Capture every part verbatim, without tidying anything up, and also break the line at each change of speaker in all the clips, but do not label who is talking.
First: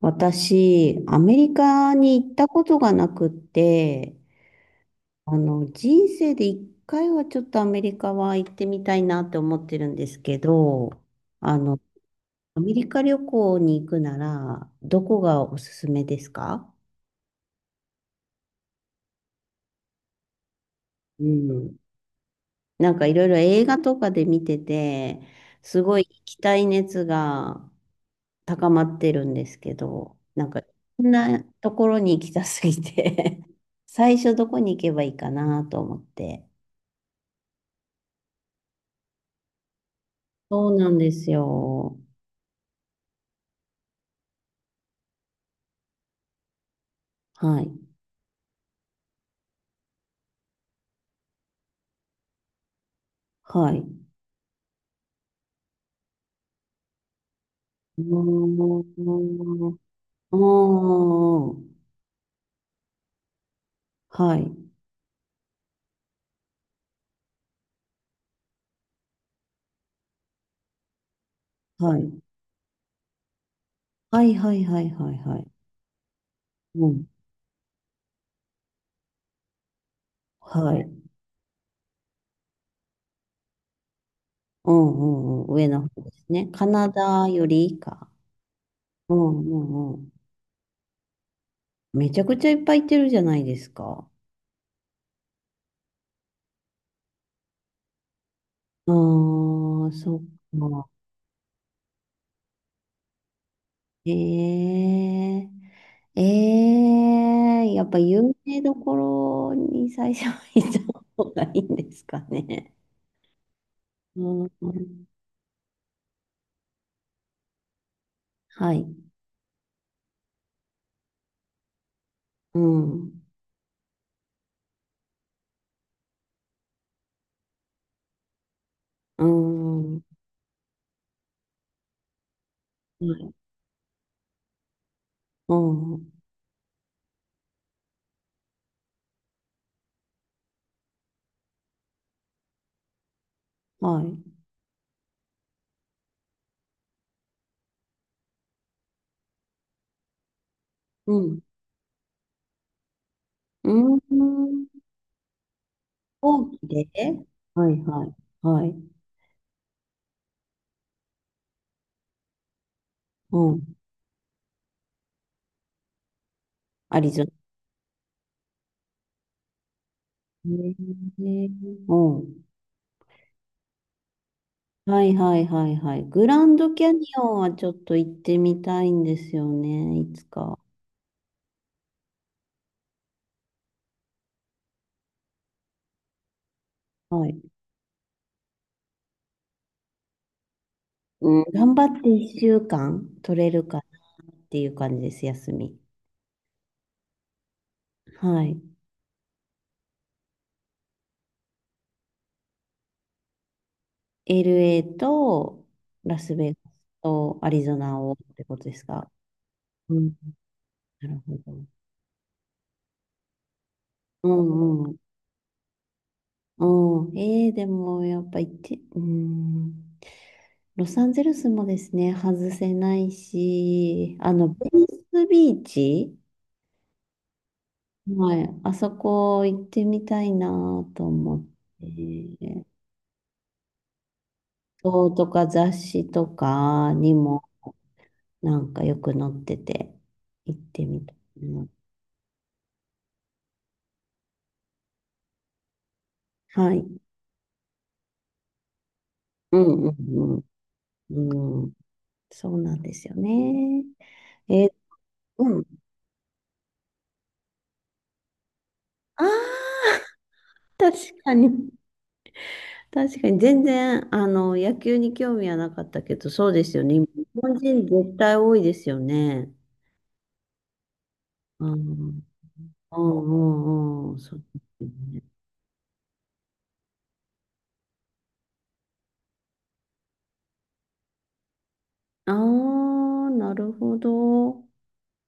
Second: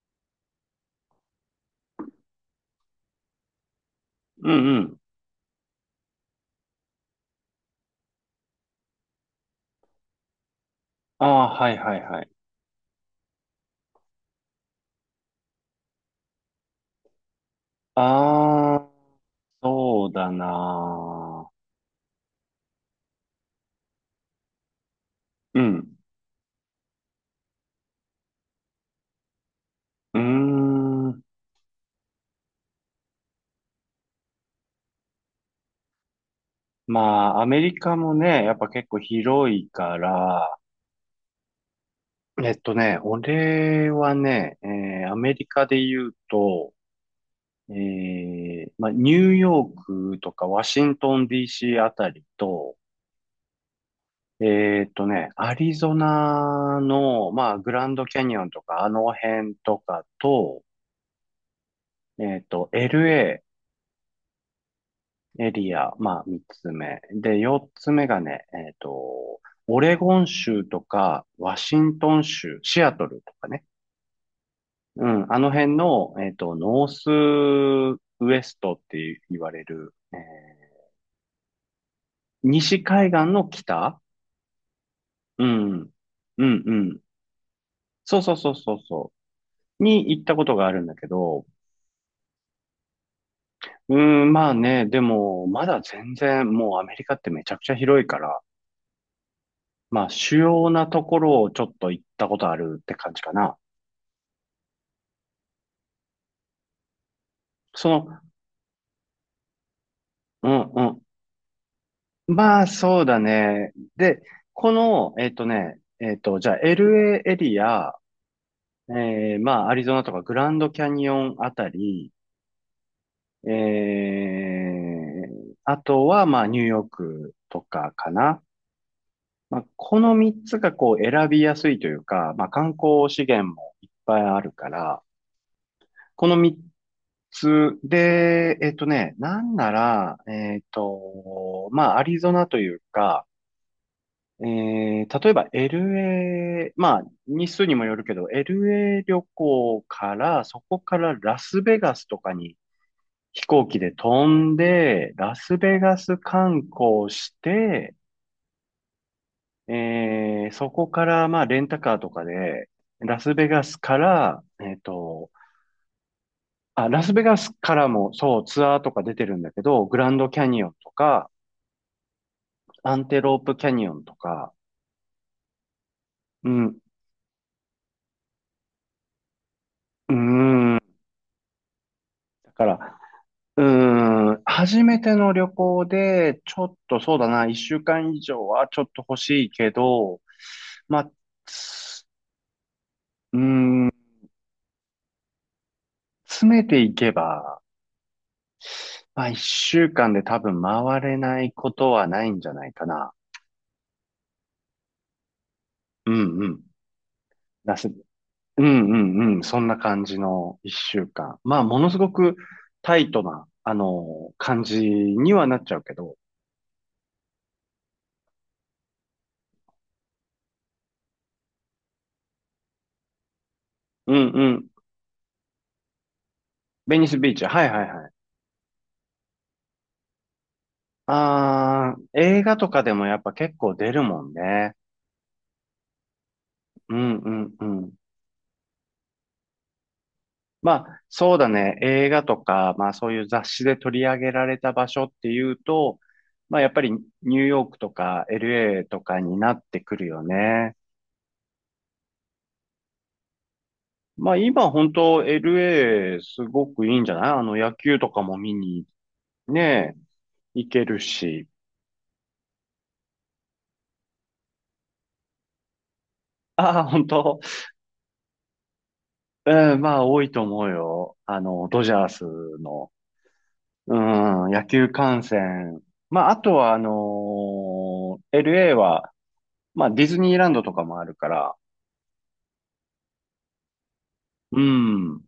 私、アメリカに行ったことがなくって、
うんうん。
あの、人生で一回はちょっとアメリカは行ってみたいなって思ってるんですけど、
ああ、
あ
はい
の、
はいはい。
アメリカ旅行に行くなら、どこがおすすめですか？
ああ、そうだ
う
な
ん。なんかいろいろ映画とかで見てて、
ー。う
す
ん。
ごい行きたい熱が高まってるんですけ
う
ど、
ー
なんか、こん
ん。
なところに行きたすぎて 最初どこに行けばいいかなと思って。
まあ、アメリカもね、やっぱ結構広いから、
そうなんですよ。
えっとね、俺はね、えーアメリカで言うと、
は
え
い。
ーまあ、ニューヨークとかワシントン ディーシー あたりと、
はい。
えーっとね、アリゾナの、まあ、グラン
う
ドキャニオンとか、あの辺
ー
と
ん。
か
あ
と、
あ。
えーっと、エルエー
はい。
エリア、まあ、三つ目。で、四つ目がね、えっと、オレゴン州とか、ワシ
は
ントン
い。
州、シアトルとかね。
はいはいはい
う
はい
ん、
は
あの
い。
辺の、えっと、ノ
う
ース
ん。
ウエストって言われる、えー
はい。
西海岸の北。
うん
う
うんうん。上の
ん、
方です
う
ね。
ん、
カ
う
ナ
ん。
ダより以下。
そうそうそうそうそ
うんう
う。
んう
に
ん。
行ったことがあるんだけど、
めちゃくちゃいっぱい行ってるじゃないです
う
か。
ん、まあね、でも、まだ全然、もうアメリカってめちゃくちゃ広いから、
ああ、
まあ、
そっ
主要な
か。
ところをちょっと行ったことあるって感じかな。
ええええや
そ
っぱ
の、
有名どころに最初は
う
行っ
ん
た方がいいんですか
うん。まあ、
ね？
そうだね。で、
うん、
この、えっとね、えっと、じゃあ、エルエー エーエリア、
はい。
えー、まあ、アリゾナとかグランドキャニオンあたり、
うん。
えー、あとは、まあ、ニューヨークとかかな。
う
まあ、
ん。
この
は
みっつがこう選びやすいというか、まあ、観光資
い。
源もいっぱいあるから、
うん。
このみっつで、えっとね、なんなら、えっと、まあ、アリゾナというか、
はい。
えー、例えば エルエー、まあ、日数にもよるけど、エルエー 旅行から、そこから
う
ラ
ん。
スベガスとかに飛行
う
機で
ん。
飛んで、ラスベガス
大き
観
で
光し
はい、
て、
はい。はい。
えー、そこから、まあ、レンタカーとかで、ラス
う
ベガ
ん。
スから、えっと、あ、
ア
ラ
リ
スベ
ゾナ。
ガスからも、そう、ツアーとか出てるんだけど、グランドキャニオンとか、
へうん。
アンテロープキャニオンとか、
はい、はい、はい、はい。グラ
う
ン
ん、う
ドキャニオンはちょっと行ってみたいんですよね。い
ー
つか。
ん、だから、うーん、初めての旅行で、ちょっとそう
は
だ
い。
な、一週間以上はちょっと欲しいけど、まあ、
うん。頑張っ
つ
ていっしゅうかん
う
取
ー
れるかな
ん、
っていう感じです、休み。
詰めていけば、
はい。
まあ一週間で多分回れないことはないんじゃないかな。
エルエー と
う
ラス
んう
ベ
ん。
ガスとアリ
だ
ゾ
し。
ナをってこ
う
と
ん
です
う
か？
んうん、そんな
う
感
ん。
じの一週
なるほ
間。
ど。
まあものすごくタイトな、あ
う
の、感じ
んうん。
にはなっちゃうけど。
うん。えー、でもやっぱ行って、うん。ロサンゼルスもですね、外せない
うん
し、あ
う
の、
ん。
ベニスビーチ、
ベニスビーチ。はいはいはい。
はい、あそこ行ってみたいなと思っ
ああ、映画
て、
とかでもやっぱ結構出るもんね。
そうとか雑誌とか
う
に
んう
も
んうん。
なんかよく載ってて、行っ
ま
て
あ、
みたい
そうだ
な。
ね。映画とか、まあそういう雑誌で取り上げられた場所っていうと、まあやっ
は
ぱ
い。
りニューヨークとか エルエー とかにな
う
って
んう
くるよ
ん
ね。
うんうん。そうなんですよね。
まあ
え
今
ー
本当
うん。
エルエー すごくいいんじゃない。あの野球とかも見に
ああ
ね、行け
確
る
か
し。
に。確かに、全然、あの、野球に興味はなかったけど、そうです
あ
よ
あ、
ね。
本
日
当。
本人絶対多いですよね。
うん、まあ多いと思うよ。あ
う
の、ドジャース
ん、
の。
うん、う
う
ん、うん、そう
ん、
で
野
す
球観
ね。
戦。まあ、あとは、あのー エルエー は、まあ、ディズニーランドとかもあるから、
ああ、なるほ
う
ど。
ん。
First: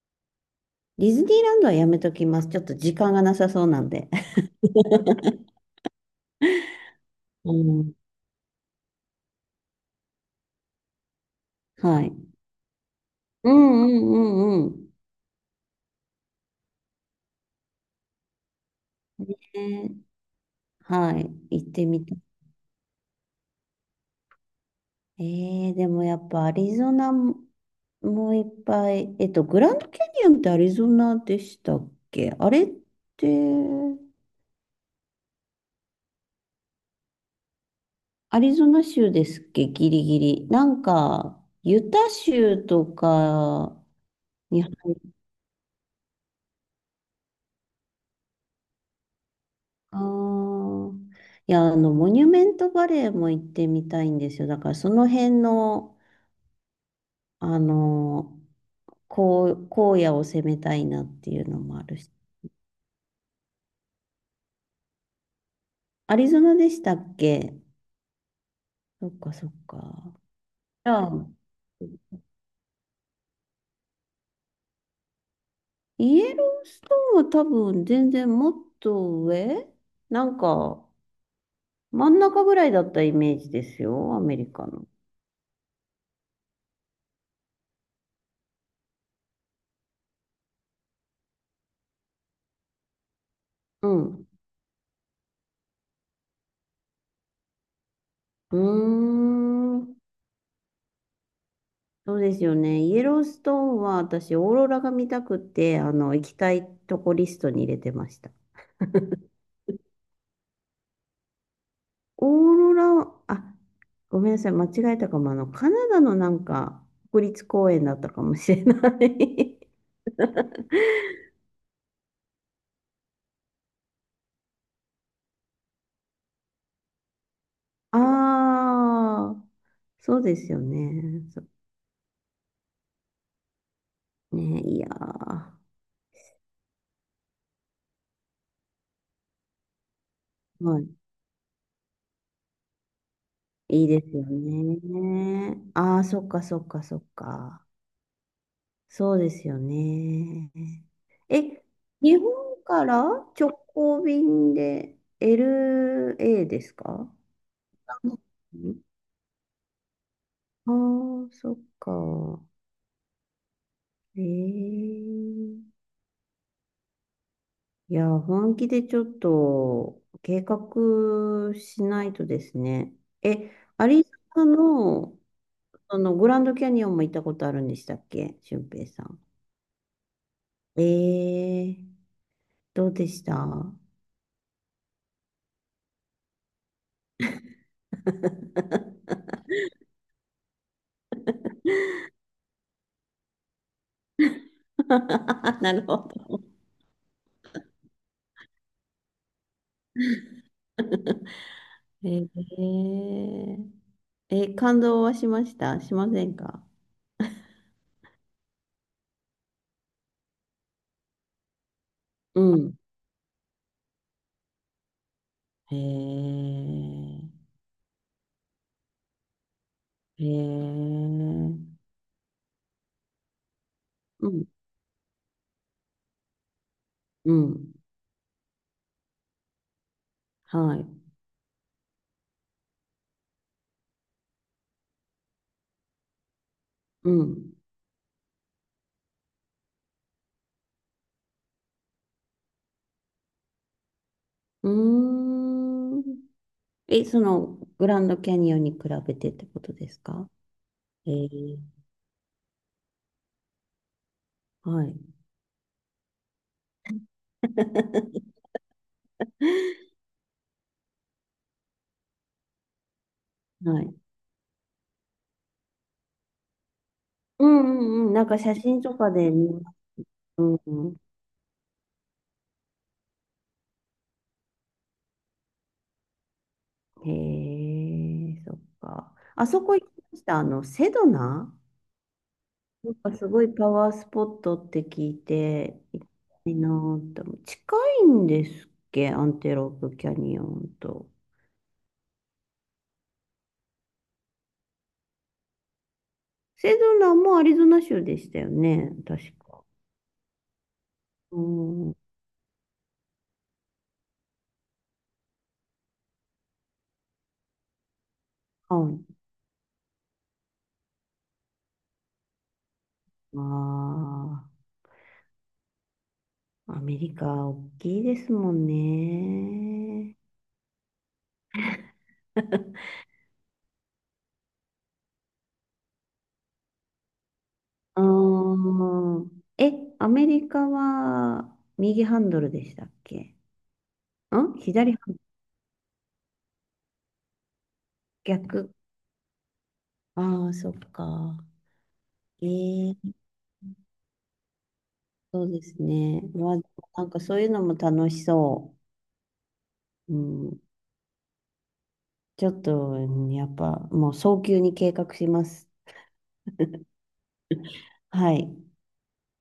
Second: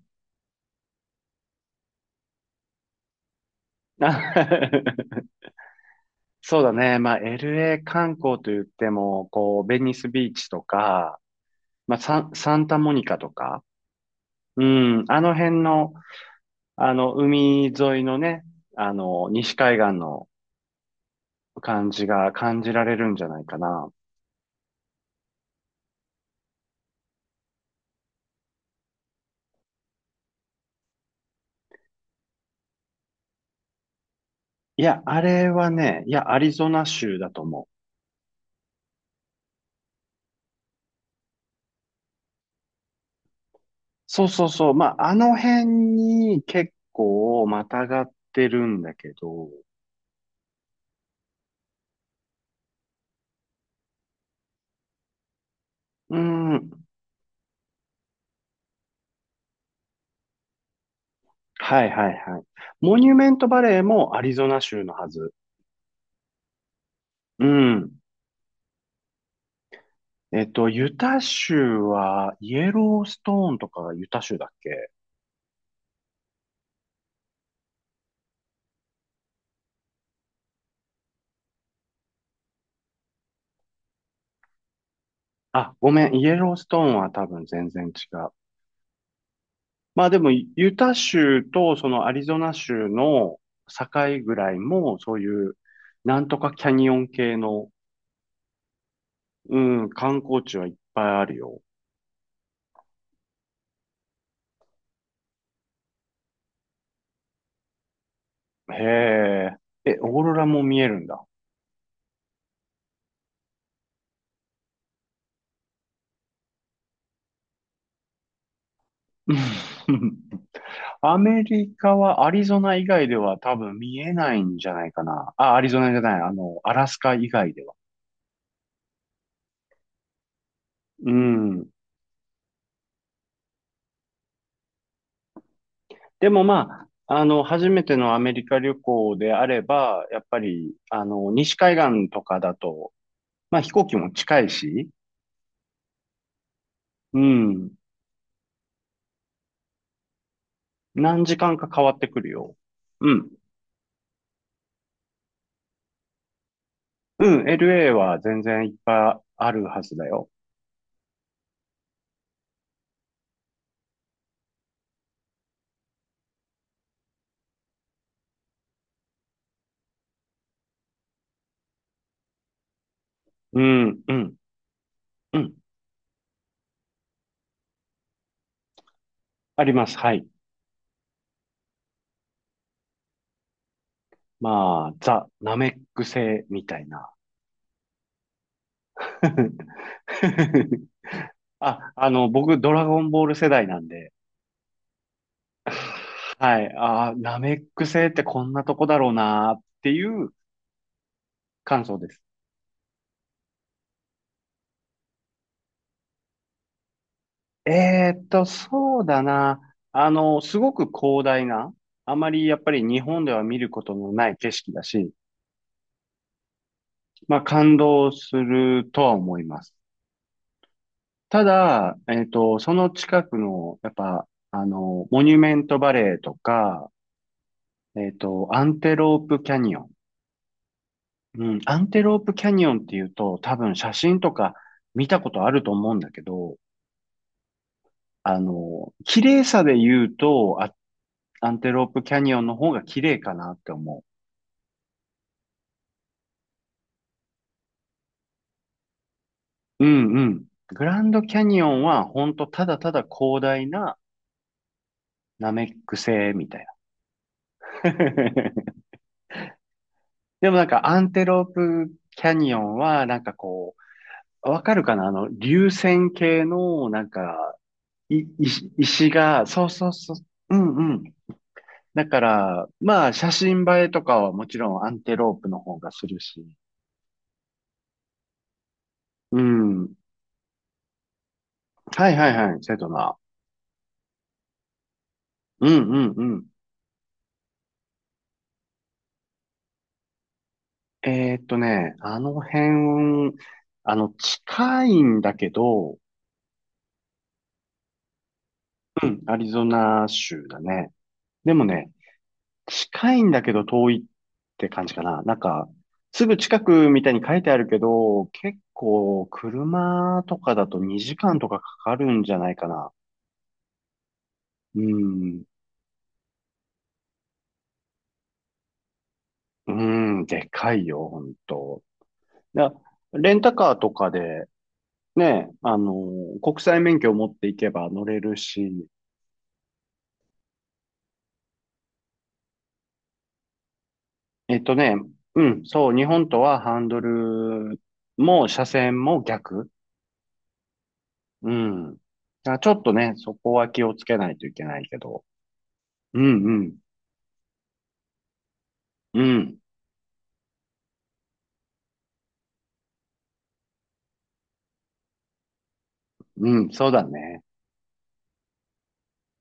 ディズニーランドはやめときます。ちょっと時間がなさそうなんで。
そうだね。まあ、
う
エルエー
ん、
観光と言っても、こう、ベニスビーチとか、まあ、
はい。
サン、サンタモニカと
う
か、
ん、うん、う
う
ん、うん。
ん、あの辺の、あの、海沿いのね、あの、西海岸
ね
の
はい。行って
感
み
じ
たい。
が感じられるんじゃないかな。
えー、でもやっぱアリゾナももいっぱい、えっと、グランドキャニオンってアリゾナでしたっけあれって、
いや、あれはね、いや、アリゾナ州だと思う。
アリゾナ州ですっけ？ギリギリ。なんか、ユタ州とか
そうそう
に
そ
入
う。ま
る、
あ、あの辺に結構またがってるんだけど、
あーいや、あの、モニュメントバレーも行ってみたいんですよ。だから、その辺の、
うん。
あの、こう、荒野を攻めたいなっていうのもあ
はい
る
は
し。
いはい。モニュメントバレーもアリゾナ州のはず。
アリゾナでしたっ
う
け？
ん。
そっかそっか。
えっと、ユ
あ
タ
あ、
州は、イエローストーンとかがユタ州だっけ？
イエローストーンは多分全然もっと上なんか真ん中ぐらいだったイメージですよ、アメリカの。
あ、ごめん、イエローストーンは多分全然違う。まあでも、ユタ州とそのアリゾナ州の境
うん。
ぐらいも、そういう、なんとかキャニオン系の、
うー
うん、
ん。
観光地はいっぱいあるよ。
そうですよね。イエローストーンは私、オーロラが見たくて、あの、行きたいとこリストに入れてました。
へえ。え、オーロラも見えるんだ。
オーロラは、あ、ごめんなさい、間違えたかも。あの、カナダのなんか国立公園だったかもしれない
うん アメリカはアリゾナ以外では多分見えないんじゃないかな。あ、アリゾナじゃない。あの、アラスカ以外では。
ああ、そうですよ
う
ね。
ん。
ね、いやー、
でもまあ、あの、初めてのアメリカ旅行であれば、やっぱり、
はい。
あの、西海岸とかだと、まあ飛
い
行
い
機
です
も
よ
近いし、
ね。ああ、そっかそっかそっ
う
か。
ん。
そうですよね。
何時間
え、
か変わって
日
くるよ。
本から
うん。
直行便で エルエー ですか？
うん。エルエー は全然いっぱいあるはずだよ。
ああー、そっか。ええいや、本気でちょっと計画しないとですね。え、
う
ア
ん。
リゾ
うん。
ナの
うん。
あの、グランドキャニオンも行ったことあるんでしたっけ？俊平さん。
あります。はい。
ええどうでした？
まあ、ザ・ナメック星みたいな。あ、あの、僕、ドラゴンボール世代なんで、
なるほど。
はい。あー、ナメック星ってこんなとこだろうなっていう 感想です。
えええ、感動はしましたしませんか？
えーっと、そうだな。あの、すごく広大な、あま
う
りやっぱ
ん。
り日本では見ることのない景色だし、
へえ、
まあ感動するとは思います。
へえ、
ただ、えーっと、その近くの、やっぱ、
うん、
あの、モニュメントバレーとか、
うん、
えっと、アンテロープキャニオン。
はい、
うん、アンテロープキャニオンっていうと、多分写真とか見たことあると思うんだけど、
うん。
あの、綺麗さで言うと、あアンテロープキャニオンの方が綺麗かなって思
うーん。え、その、グランドキャニオンに比べてってこと
う。う
です
んう
か？
ん。グラン
え
ド
え、
キャニオンは、ほんとただただ広大な
はい、
ナメック星みたいな。でもなんかアンテロープキャニオンは、なんかこ
はい。
う、わかるかなあの、流線形の、なん
う
か、
んうんうん。
い、
なんか写
石、
真と
石
かで
が、
見
そう
ます。
そうそう。
うん
うんう
う
ん。だから、まあ、写真映えとかはもちろんアンテロープの方がするし。
ん。へえ、そっか。
う
あそこ行き
ん。
ました。あの、セドナ
はいはいはい、セド
なんか
ナ。
すごいパワースポットって聞い
う
て、
んう
行き
んうん。
たいなーって思う。近いんですっけ？アンテロープキャニオンと。
えーっとね、あの辺、あの、近いんだけど、
セドナもアリゾナ州でしたよね。
うん、
確
アリ
か。
ゾナ州だね。
う
でも
ん。
ね、
はい。
近いんだけど遠いって感じかな。なんか、すぐ近くみたいに書いてあるけど、結構車とかだとにじかんとかかかるんじゃないかな。
あま
うん。
あ、アメリカ大きいですもん
う
ね。
ん、でかいよ、ほんと。だレンタカーとかで、ね、あの、国際免許を持っていけば
あ
乗れるし、
ーえ、アメリカは右ハンドルでしたっけ？ん、
えっと
左
ね、
ハンドル？
うん、そう、日本とはハンドルも車
逆。
線も逆。
ああ、そっか。
うん。だからちょっと
え
ね、
え
そこは気をつけないといけないけど。
そうです
う
ね。
ん
まあ、
うん。
なんかそういうのも楽しそ
うん。
う。うん、ちょっと、うんやっぱもう早急に計画します。
うん。そうだね。
はい。